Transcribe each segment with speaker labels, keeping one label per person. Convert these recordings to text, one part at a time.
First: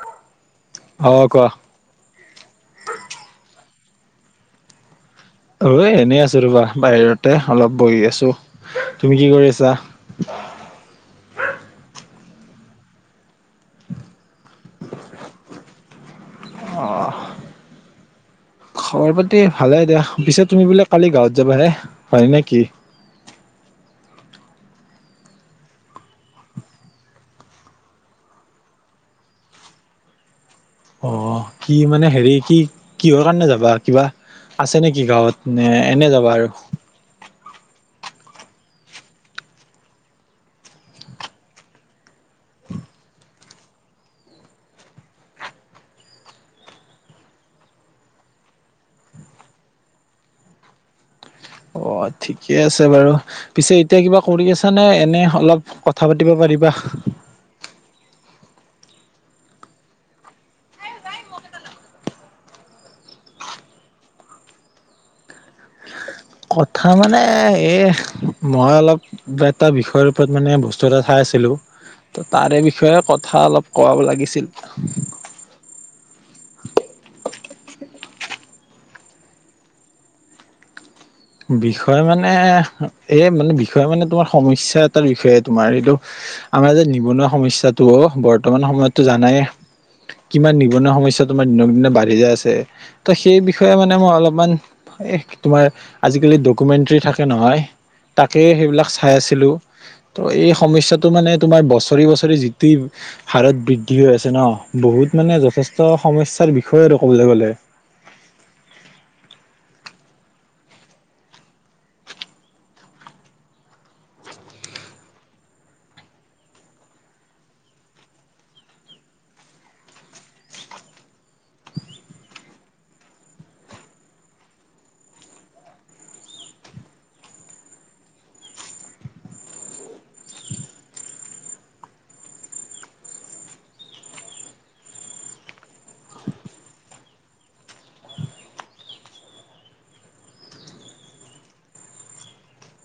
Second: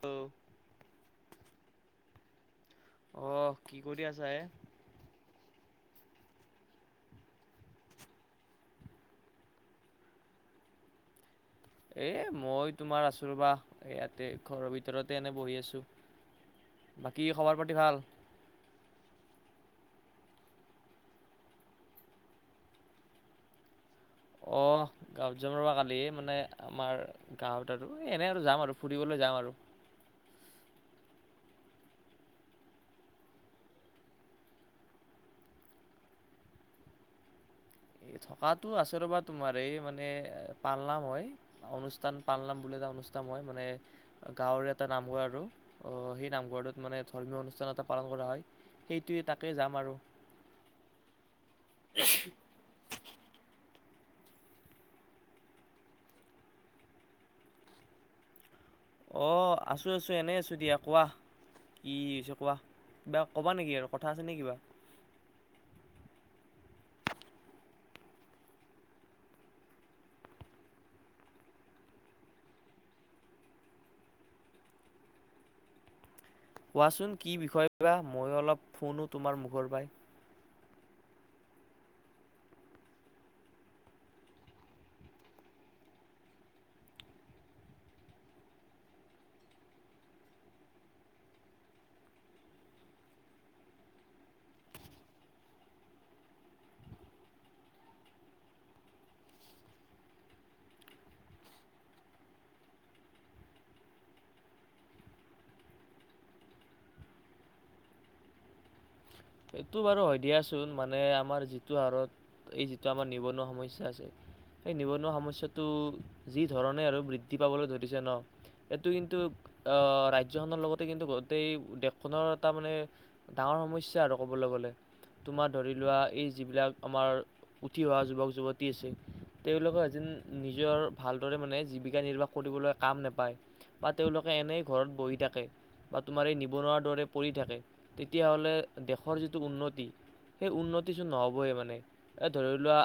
Speaker 1: Hello
Speaker 2: অ কোৱা
Speaker 1: অহ কি কৰি আছা এ?
Speaker 2: ঐ এনেই আছো ৰবা বাহিৰতে অলপ বহি আছো। তুমি কি কৰি আছা?
Speaker 1: এ মই তোমাৰ আছো ৰবা ইয়াতে ঘৰৰ ভিতৰতে এনে বহি আছো
Speaker 2: অ
Speaker 1: বাকী খবৰ পাতি ভাল
Speaker 2: খবৰ পাতি ভালে দিয়া। পিছে, তুমি বোলে কালি গাঁৱত যাবা হে হয় নেকি?
Speaker 1: অ',। গাওঁত যাম ৰ'বা কালি, মানে আমাৰ গাঁৱত আৰু এনেই আৰু যাম আৰু ফুৰিবলৈ যাম আৰু
Speaker 2: অ',। কি মানে হেৰি, কি কিহৰ কাৰণে যাবা কিবা আছে নেকি গাঁৱত, নে এনে যাবা আৰু?
Speaker 1: এই থকাটো আছে ৰ'বা তোমাৰ, এই মানে পালনাম হয়। অনুষ্ঠান পালনাম বুলি এটা অনুষ্ঠান হয় মানে গাঁৱৰ এটা নামঘৰ আৰু আহ, সেই নামঘৰটোত মানে ধৰ্মীয় অনুষ্ঠান এটা পালন কৰা হয়। সেইটোৱে তাকেই যাম আৰু
Speaker 2: অ', ঠিকে ঠিকে আছে বাৰু। পিছে, এতিয়া কিবা কৰি আছানে? এনে অলপ কথা পাতিব পাৰিবা।
Speaker 1: অ',। আছোঁ, আছো এনেই আছোঁ দিয়া কোৱা। কি হৈছে কোৱা, কিবা ক'বা নেকি আৰু কথা আছে নে কিবা?
Speaker 2: কথা মানে, এই মই অলপ এটা বিষয়ৰ ওপৰত মানে বস্তু এটা চাই আছিলো তো তাৰে বিষয়ে কথা অলপ কোৱাব লাগিছিল।
Speaker 1: কোৱাচোন কি বিষয় বা ময়ো অলপ শুনো তোমাৰ মুখৰ পৰাই।
Speaker 2: বিষয় মানে, এই মানে বিষয় মানে তোমাৰ সমস্যা এটাৰ বিষয়ে তোমাৰ এইটো আমাৰ যে নিবনুৱা সমস্যাটো বৰ্তমান সময়তো জানায়ে। কিমান নিবনুৱা সমস্যা তোমাৰ দিনক দিনে বাঢ়ি যায় আছে। ত' সেই বিষয়ে মানে মই অলপমান, এই তোমাৰ আজিকালি ডকুমেণ্টেৰী থাকে নহয়, তাকেই সেইবিলাক চাই আছিলোঁ। ত' এই সমস্যাটো মানে তোমাৰ বছৰি বছৰি যিটো হাৰত বৃদ্ধি হৈ আছে ন, বহুত মানে যথেষ্ট সমস্যাৰ বিষয়ে আৰু ক'বলৈ গ'লে।
Speaker 1: এইটো বাৰু হয় দিয়াচোন। মানে, আমাৰ যিটো হাৰত এই যিটো আমাৰ নিবনুৱা সমস্যা আছে সেই নিবনুৱা সমস্যাটো যি ধৰণে আৰু বৃদ্ধি পাবলৈ ধৰিছে ন'। এইটো কিন্তু আহ, ৰাজ্যখনৰ লগতে কিন্তু গোটেই দেশখনৰ এটা মানে ডাঙৰ সমস্যা আৰু ক'বলৈ গ'লে। তোমাৰ ধৰি লোৱা এই যিবিলাক আমাৰ উঠি অহা যুৱক যুৱতী আছে তেওঁলোকে [unintelligible] নিজৰ ভালদৰে মানে জীৱিকা নিৰ্বাহ কৰিবলৈ কাম নাপায়। বা তেওঁলোকে এনেই ঘৰত বহি থাকে। বা তোমাৰ এই নিবনুৱাৰ দৰে পৰি থাকে, তেতিয়াহ'লে দেশৰ যিটো উন্নতি সেই উন্নতি চোন নহবই মানে, এ ধৰি লোৱা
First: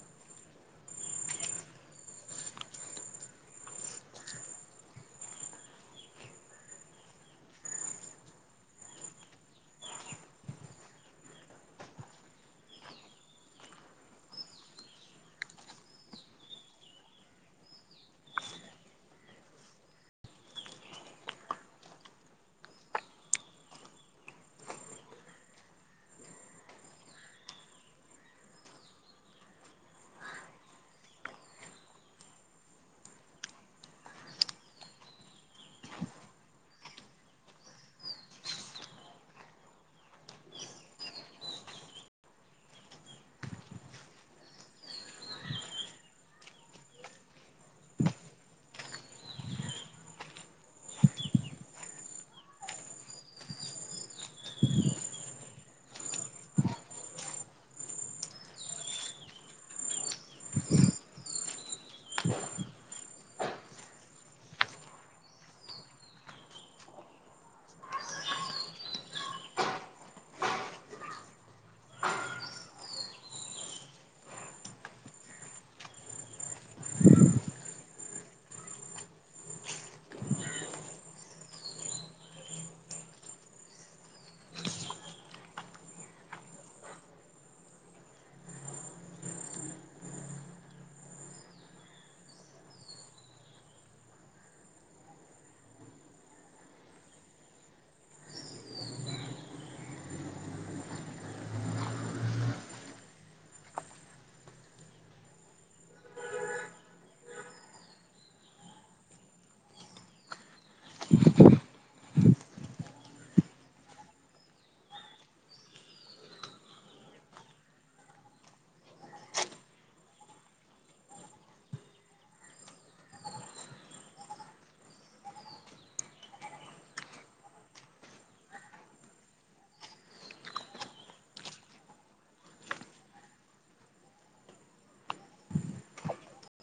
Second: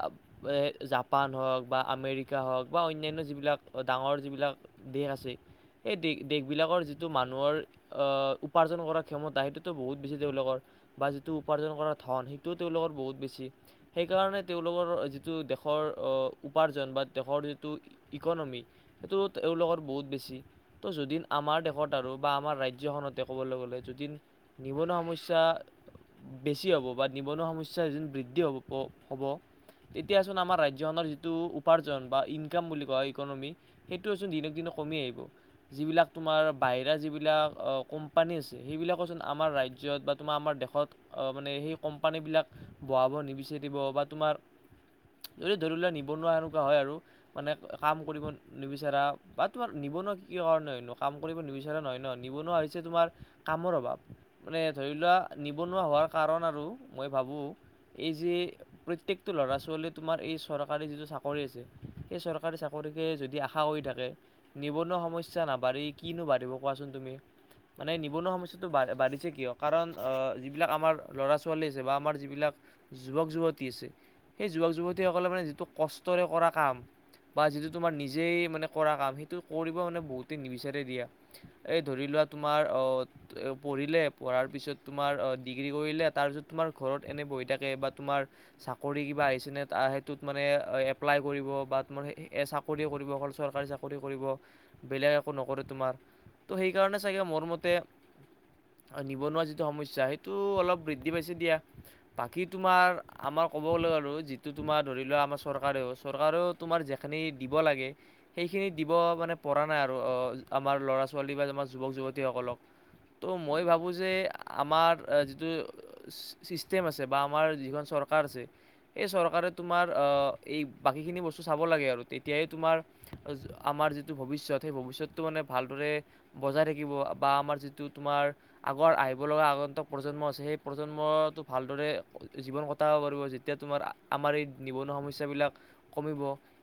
Speaker 1: জাপান হওক বা আমেৰিকা হওক বা অন্যান্য যিবিলাক ডাঙৰ যিবিলাক দেশ আছে, সেই দেশ-দেশবিলাকৰ যিটো মানুহৰ আহ, উপাৰ্জন কৰা ক্ষমতা সেইটোতো বহুত বেছি তেওঁলোকৰ। বা যিটো উপাৰ্জন কৰা ধন সেইটোও তেওঁলোকৰ বহুত বেছি। সেইকাৰণে তেওঁলোকৰ যিটো দেশৰ উপাৰ্জন বা দেশৰ যিটো ইকনমী, সেইটো তেওঁলোকৰ বহুত বেছি। ত' যদিন আমাৰ দেশত আৰু বা আমাৰ ৰাজ্যখনতে ক'বলৈ গ'লে যদিন নিবনুৱা সমস্যা বেছি হ'ব বা নিবনুৱা সমস্যা যিটো বৃদ্ধি হ'বপ হ'ব। তেতিয়াচোন আমাৰ ৰাজ্যখনৰ যিটো উপাৰ্জন বা ইনকাম বুলি কয় ইকনমী সেইটোচোন দিনক দিনে কমি আহিব। যিবিলাক তোমাৰ বাহিৰা যিবিলাক কোম্পানী আছে, সেইবিলাকোচোন আমাৰ ৰাজ্যত বা তোমাৰ আমাৰ দেশ মানে সেই কোম্পানীবিলাক বহাব নিবিচাৰিব বা তোমাৰ যদি ধৰি লোৱা, নিবনুৱা এনেকুৱা হয় আৰু মানে কাম কৰিব নিবিচাৰা বা তোমাৰ নিবনুৱা কিয় হয়নো কাম কৰিব নিবিচাৰা নহয় ন। নিবনুৱা হৈছে তোমাৰ কামৰ অভাৱ। মানে, ধৰি লোৱা নিবনুৱা হোৱাৰ কাৰণ আৰু মই ভাবোঁ এই যে, প্ৰত্যেকটো ল'ৰা ছোৱালী তোমাৰ এই চৰকাৰী যিটো চাকৰি আছে, সেই চাকাৰী কে যদি আশা হৈ থাকে নিবনুৱা সময়য্যা নাবাঢ়ি কিনো বাঢ়িব কোৱাচোন তুমি। মানে নিবনুৱা সমস্যাটো বা-বাঢ়িছে কিয় কাৰণ আ, যিবিলাক আমাৰ ল'ৰা ছোৱালী আছে বা আমাৰ যিবিলাক যুৱক যুৱতী আছে সেই যুৱক যুৱতীসকলে মানে যিটো কষ্টৰে কৰা কাম বা যিটো তোমাৰ নিজেই মানে কৰা কাম সেইটো কৰিব মানে বহুতেই নিবিচাৰে দিয়া। এ ধৰি লোৱা তোমাৰ অ' পঢ়িলে পঢ়াৰ পিছত তোমাৰ ডিগ্ৰী কৰিলে তাৰপিছত তোমাৰ ঘৰত এনেই বহি থাকে বা তোমাৰ চৰি কিবা আহিছে সেইটোত মানে এপ্লাই কৰিব চাকৰি কৰিব অকল চৰকাৰী চাকৰি কৰিব বেলেগ একো নকৰে তোমাৰ। ত' সেইকাৰণে চাগে মোৰ মতে নিবনুৱা য সমস্যা সেইটো অলপ বৃদ্ধি পাইছে দিয়া। বাকী তোমাৰ আমাৰ ক'ব গলৈ' আৰু যিটো তোমাৰ ধৰি লোৱা আমাৰ চৰকাৰেও চৰকাৰেও তোমাৰ যেখিনি দিব লাগে সেইখিনি দিব মানে পৰা নাই আৰু অ' আমাৰ ল'ৰা ছোৱালী বা আমাৰ যুৱক যুৱতীসকলক। ত' মই ভাবোঁ যে আমাৰ যিটো ছিষ্টেম আছে বা আমাৰ যিখন চৰকাৰ আছে এই চৰকাৰে তোমাৰ এই বাকীখিনি বস্তু চাব লাগে আৰু তেতিয়াই তোমাৰ আমাৰ যিটো ভৱিষ্যত সেই ভৱিষ্যতটো মানে ভালদৰে বজাই থাকিব বা আমাৰ যিটো তোমাৰ আগৰ আই লগা আগন্তক প্ৰজন্ম আছে সেই প্ৰজন্মটো ভালদৰে জীৱন কটাব পাৰিব যেতিয়া তোমাৰ আমাৰ এই নিবনুৱা সমস্যাবিলাক কমিব।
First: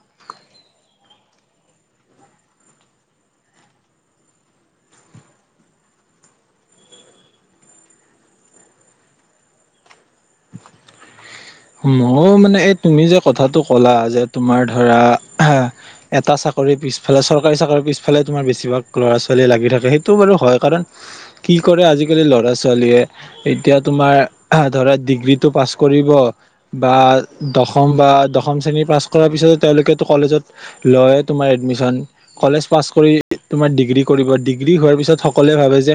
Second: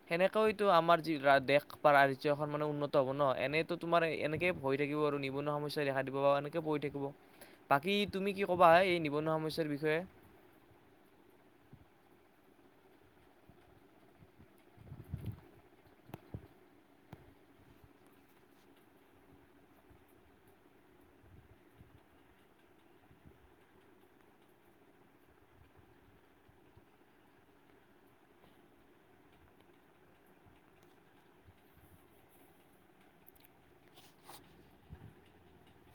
Speaker 1: সেনেকৈতো আমাৰ যি দেশ বা ৰাজ্যখন মানে উন্নত হব ন এনেইতো তোমাৰ এনেকে হৈ থাকিব আৰু নিবনুৱা সমস্যাই দেখা দিব পৰা এনেকৈ বহি থাকিব। বাকী তুমি কি ক'বা এই নিবনুৱা সমস্যাৰ বিষয়ে?
Speaker 2: মই মানে এই তুমি যে কথাটো ক'লা যে তোমাৰ ধৰা এটা চাকৰিৰ পিছফালে চৰকাৰী চাকৰিৰ পিছফালে তোমাৰ বেছিভাগ ল'ৰা ছোৱালী লাগি থাকে সেইটো বাৰু হয় কাৰণ কি কৰে আজিকালি ল'ৰা ছোৱালীয়ে এতিয়া তোমাৰ ধৰা ডিগ্ৰীটো পাছ কৰিব। বা দশম বা দশম শ্ৰেণীৰ পাছ কৰাৰ পিছত তেওঁলোকেতেতো কলেজত লয় তোমাৰ এডমিশ্যন কলেজ পাছ কৰি তোমাৰ ডিগ্ৰী কৰিব ডিগ্ৰী হোৱাৰ পিছত সকলোৱে ভাবে যে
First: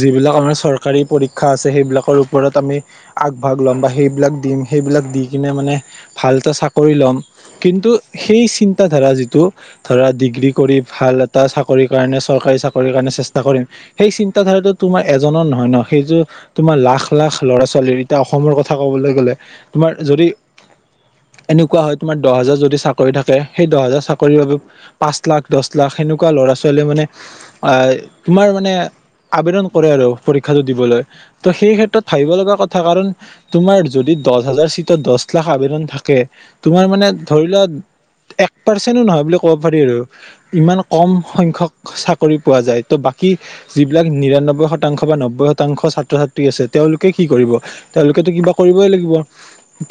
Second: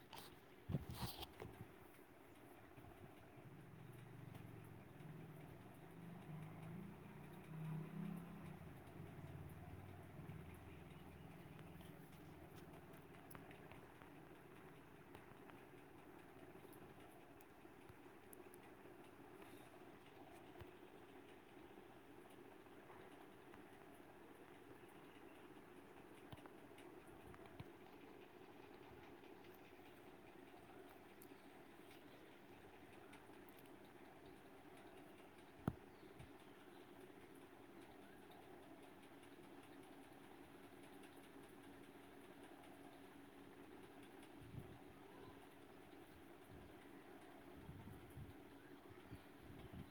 Speaker 2: যিবিলাক আমাৰ চৰকাৰী পৰীক্ষা আছে সেইবিলাকৰ ওপৰত আমি আগভাগ ল'ম বা সেইবিলাক দিম সেইবিলাক দি কিনে মানে ভালটা চাকৰি ল'ম। কিন্তু সেই চিন্ত ধাৰা যিটো ধৰা ডিগ্ৰী কৰি ভাল এটা চাকৰিৰ কাৰণে চৰকাৰী চাকৰিৰ কাৰণে চেষ্টা কৰিম সেই চিন্ত ধাৰাটো তোমাৰ এজনৰ নহয় ন সেইয তোমাৰ লাখ লাখ ল'ৰা ছোৱালীৰ এতিয়া অসমৰ কথা ক'বলৈ গলে তোমাৰ যদি এনেকুৱা হয় তোমাৰ দহ হাজাৰ যদি চাকৰি থাকে সেই দহ হাজাৰ চাকৰিৰ বাবে পাঁচ লাখ দহ লাখ সেনেকুৱা ল'ৰা ছোৱালীয়ে মানে আহ তোমাৰ মানে আবেদন কৰে আৰু পৰীক্ষাটো দিবলৈ ত' সেই ক্ষেত্ৰত ভাবিব লগা কথা কাৰণ তোমাৰ যদি দহ হাজাৰ চিটত দহ লাখ আবেদন থাকে তোমাৰ মানে ধৰি লোৱা এক পাৰ্চেণ্ নহয় বুলি ক'ব পাৰি আৰু ইমান কম সংখ্যক চাকৰি পোৱা যায় ত' বাকী যিবিলাক নিৰান্নব্বৈ শতাংশ বা নব্বৈ শতাংশ ছাত্ৰ ছাত্ৰী আছে তেওঁলোকে কি কৰিব। তেওঁলোকেতো কিবা কৰিবই লাগিব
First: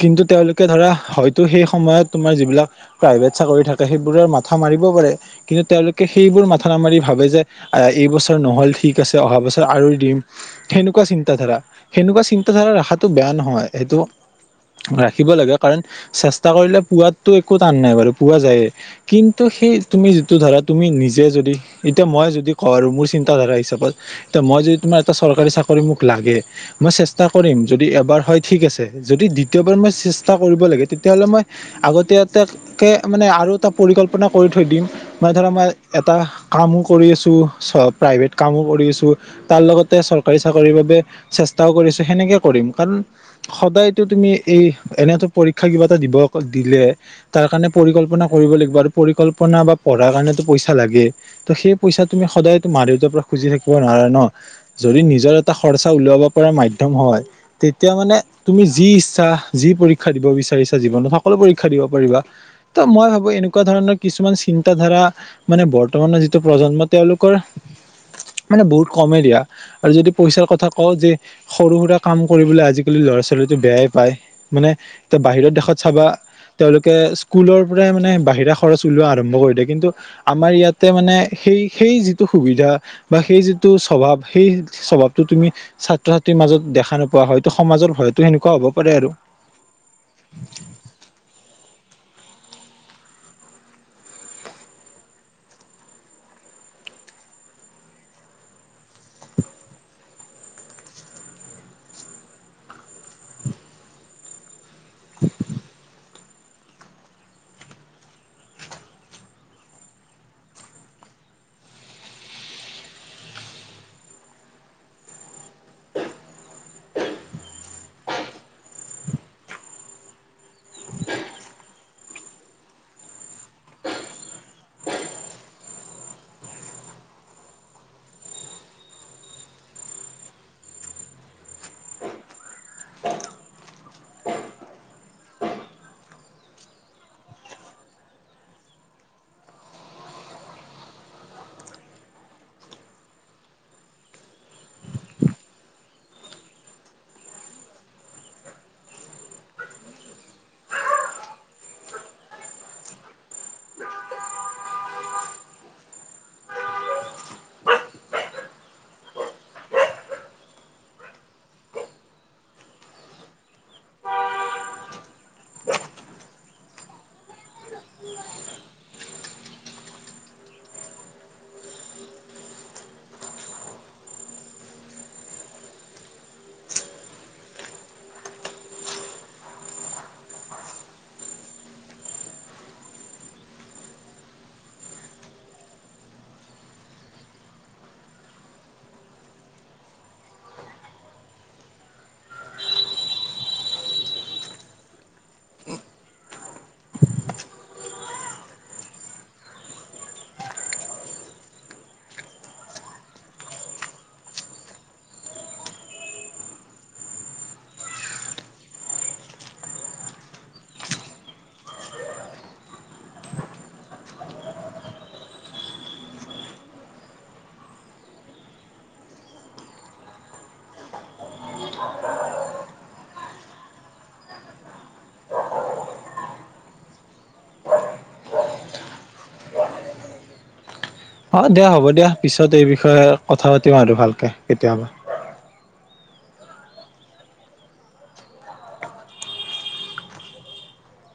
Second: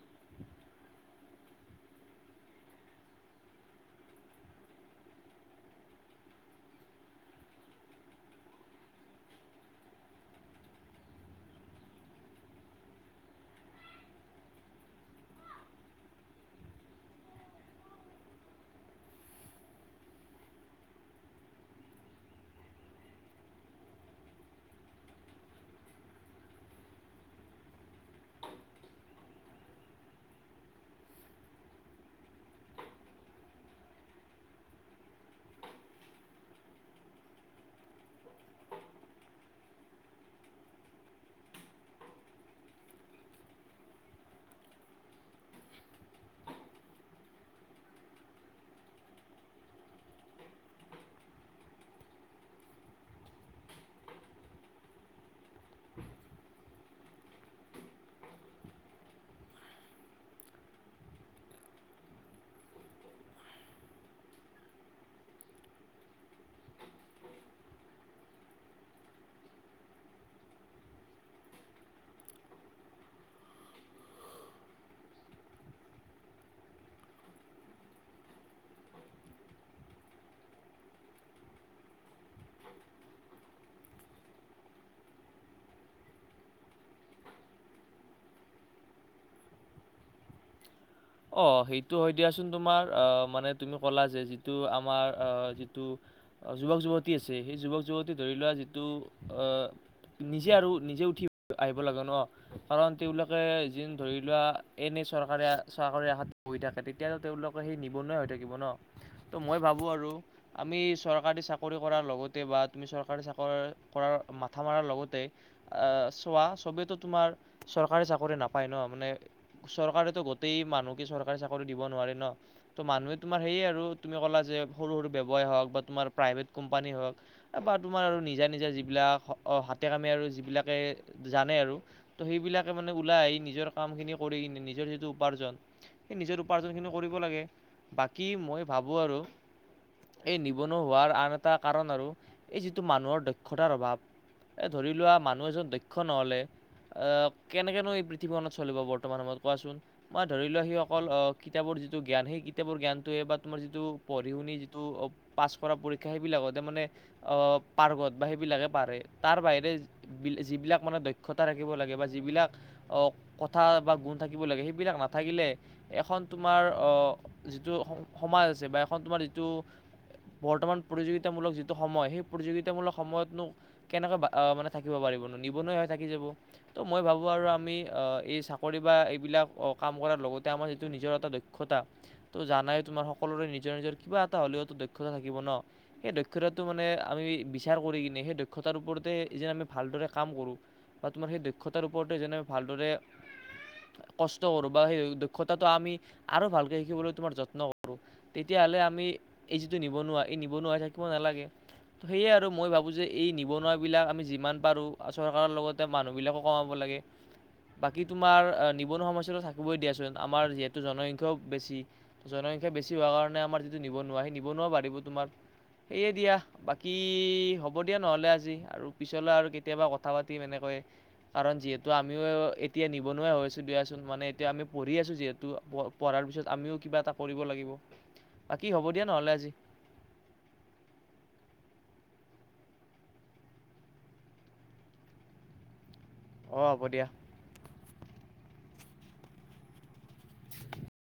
Speaker 2: কিন্তু তেওঁলোকে ধৰা হয়তো সেই সময়ত তোমাৰ যিবিলাক প্ৰাইভেট চাকৰি থাকে সেইবোৰৰ মাথা মাৰিব পাৰে কিন্তু তেওঁলোকে সেইবোৰ মাথা নামাৰি ভাবে যে এইবছৰ নহ'ল ঠিক আছে, অহা বছৰ আৰু দিম সেনেকুৱা চিন্তাধাৰা সেনেকুৱা চিন্তাধাৰা ৰখাটো বেয়া নহয় সেইটো ৰাখিব লাগে কাৰণ চেষ্টা কৰিলে পোৱাতো একো টান নাই বাৰু পুৱা যায়েই। কিন্তু সেই তুমি যিটো ধৰা তুমি নিজে যদি এতিয়া মই যদি কওঁ আৰু মোৰ চিন্তাধাৰা হিচাপত তে মই যদি তোমাৰ এটা চৰকাৰী চাকৰি মোক লাগে মই চেষ্টা কৰিম যদি এবাৰ হয় ঠিক আছে যদি দ্বিতীয়বাৰ মই চেষ্টা কৰিব লাগে তেতিয়াহ'লে মই আগতীয়াক কে মানে আৰু এটা পৰিকল্পনা কৰি থৈ দিম মানে ধৰা মই এটা কামো কৰি আছো চ প্ৰাইভেট কামো কৰি আছো তাৰ লগতে চৰকাৰী চাকৰিৰ বাবে চেষ্টাও কৰিছো সেনেকে কৰিম কাৰণ সদায়তো তুমি এই এনেতো পৰীক্ষা কিবা এটা দিব দিলে তাৰ কাৰণে পৰিকল্পনা কৰিব লাগিব আৰু পৰিকল্পনা বা পঢ়াৰ কাৰণো পইচা লাগে সেই পইচা তুমি সদায় মাৰ দেউতাৰ পৰা খুজি থাকিব নোৱাৰে ন যদি নিজৰ এটা খৰচা উলিয়াব পৰা মাধ্য ম হয় তেতিয়া মানে তুমি যি ইচ্ছা যি পৰীক্ষা দিব বিচাৰিছা জীৱনত সকলো পৰীক্ষা দিব পাৰিবা ত' মই ভাবো এনেকুৱা ধৰণৰ কিছুমান চিন্তা ধাৰা মানে বৰ্তমানৰ যি টো প্ৰজন্ম তেওঁলোকৰ মানে বহুত কমে দিয়া আৰু যদি পইচাৰ কথা কওঁ যে সৰু সুৰা কাম কৰিবলৈ আজিকালি ল'ৰা ছোৱালী এইটো বেয়াই পায় মানে এতিয়া বাহিৰৰ দেশত চাবা তেওঁলোকে স্কুলৰ পৰাই মানে বাহিৰা খৰচ উলিওৱা আৰম্ভ কৰি দিয়ে কিন্তু আমাৰ ইয়াত মানে সেই সেই যিটো সুবিধা বা সেই যিটো টো স্বভাৱ সেই স্বভাৱতটো তুমি ছাত্ৰ ছাত্ৰীৰ মাজত দেখা নোপোৱা হয়তো সমাজৰ ভয়ত তো সেনেকুৱা হ'ব পাৰে আৰু
Speaker 1: অ' সেইটো হয় দিয়াচোন তোমাৰ আহ মানে তুমি ক'লা যে যিটো আমাৰ আহ যিটো যুৱক যুৱতী আছে সেই যুৱক যুৱতী ধৰি লোৱা যিটো নিজে আৰু নিজে উঠি আহিব লাগে ন কাৰণ তেওঁলোকে যেন ধৰি লোৱা এনেই চৰকাৰী চৰকাৰী আশাত বহি থাকে তেতিয়াতো তেওঁলোকৰ সেই নিবনুৱাই হৈ থাকিব ন'। ত' মই ভাবো আৰু আমি চৰকাৰী চাকৰি কৰাৰ লগতে বা তুমি চৰকাৰী চাকৰি কৰাৰ মাথা মৰাৰ লগতে আহ চোৱা চবেইটো তোমাৰ চৰকাৰী চাকৰি নাপায় ন মানে চৰকাৰেটো গোটেই মানুহকে চৰকাৰী চাকৰি দিব নোৱাৰে ন' তো মানুহে তোমাৰ সেয়ে আৰু তুমি ক'লা যে সৰু সৰু ব্যৱসায় হওক বা তোমাৰ প্ৰাইভেট কোম্পানী হওক বা তোমাৰ আৰু নিজা নিজা যিবিলাক হাতে কামে আৰু যিবিলাকে জানে আৰু ত সেইবিলাকে মানে ওলাই আহ নিজৰ কাম খিনি কৰি নিজৰ যিটো উপাৰ্জন সেই নিজৰ উপাৰ্জনখিনি কৰিব লাগে বাকী মই ভাবোঁ আৰু এই নিবনুৱা হোৱাৰ আন এটা কাৰণ আৰু এই যিটো মানুহৰ দক্ষতাৰ অভাৱ এ ধৰি লোৱা মানুহ এজন দক্ষ নহলে কেনেকেনো এই পৃথিৱীখনত চলিব বৰ্তমান সময়ত কোৱাচোন। মই ধৰি লোৱা সিসকল কিতাপৰ যিটো জ্ঞান সেই কিতাপৰ জ্ঞানটোৱে বা তোমাৰ যিটো পঢ়ি শুনি যিটো পাছ কৰা পৰীক্ষা সেইবিলাকতে মানে আহ পাৰ্গত বা সেইবিলাকে পাৰে তাৰ বাহিৰে বি যিবিলাক মানে দক্ষতা থাকিব লাগে বা যিবিলাক অ কথা বা গুণ থাকিব লাগে সেই বিলাক নাথাকিলে এখন তোমাৰ আহ যিটো সমাজ আছে বা এখন তোমাৰ যিটো বৰ্তমান প্ৰতিযোগিতামূলক যিটো সময় সেই প্ৰতিযোগিতামূলক সময়তনো কেনেকৈ মানে থাকিব পাৰিব নু নিবনুৱা হয় থাকি যাব। তো মই ভাবোঁ আৰু আমি এই চাকৰি বা এইবিলাক কাম কৰাৰ লগতে আমাৰ যিটো নিজৰ এটা দক্ষতা ত' জানাই তোমাৰ সকলোৰে নিজৰ নিজৰ কিবা এটা হ'লেও তো দক্ষতা থাকিব ন' সেই দক্ষতাটো মানে আমি বিচাৰ কৰি কিনে সেই দক্ষতাৰ ওপৰতে যেন আমি ভালদৰে কাম কৰোঁ বা তোমাৰ সেই দক্ষতাৰ ওপৰতেই যেনে ভাল কষ্ট কৰো বা সেই দক্ষতাটো আমি আৰু ভালকে শিকিবলৈ তোমাৰ যত্ন কৰো তেতিয়াহ'লে আমি এই যিটো নিবনুৱা এই নিবনুৱাই থাকিব নালাগে। সেয়ে আৰু মই ভাবোঁ যে এই নিবনুৱাবিলাক আমি যিমান পাৰোঁ চৰকাৰৰ লগত মানুহ বিলাকো কমাব লাগে বাকী তোমাৰ নিবনুৱা সমস্যা থাকিবই দিয়াচোন আমাৰ যিহেতু জনসংখ্যাও বেছি। জনসংখ্যা বেছি হোৱাৰ কাৰণে আমাৰ যিটো নিবনুৱা সেই নিবনুৱা বাঢ়িব তোমাৰ সেয়ে দিয়া। বাকী হ'ব দিয়া নহ'লে আজি আৰু পিছলৈ আৰু কেতিয়াবা কথা পাতিম এনেকয়ে। কাৰণ যিহেতু আমিও এতিয়া নিবনুৱা হৈছো দুই। মানে এতিয়া আমি পঢ়ি আছো যিহেতু পঢ়াৰ পিছত আমিও কিবা এটা কৰিব লাগিব। বাকী হ'ব দিয়া নহ'লে আজি।
Speaker 2: অ' দিয়া হ'ব দিয়া পিছত এই বিষয়ে কথা পাতিম আৰু ভালকে কেতিয়াবা।
Speaker 1: অ' হ'ব দিয়া। [unintelligible]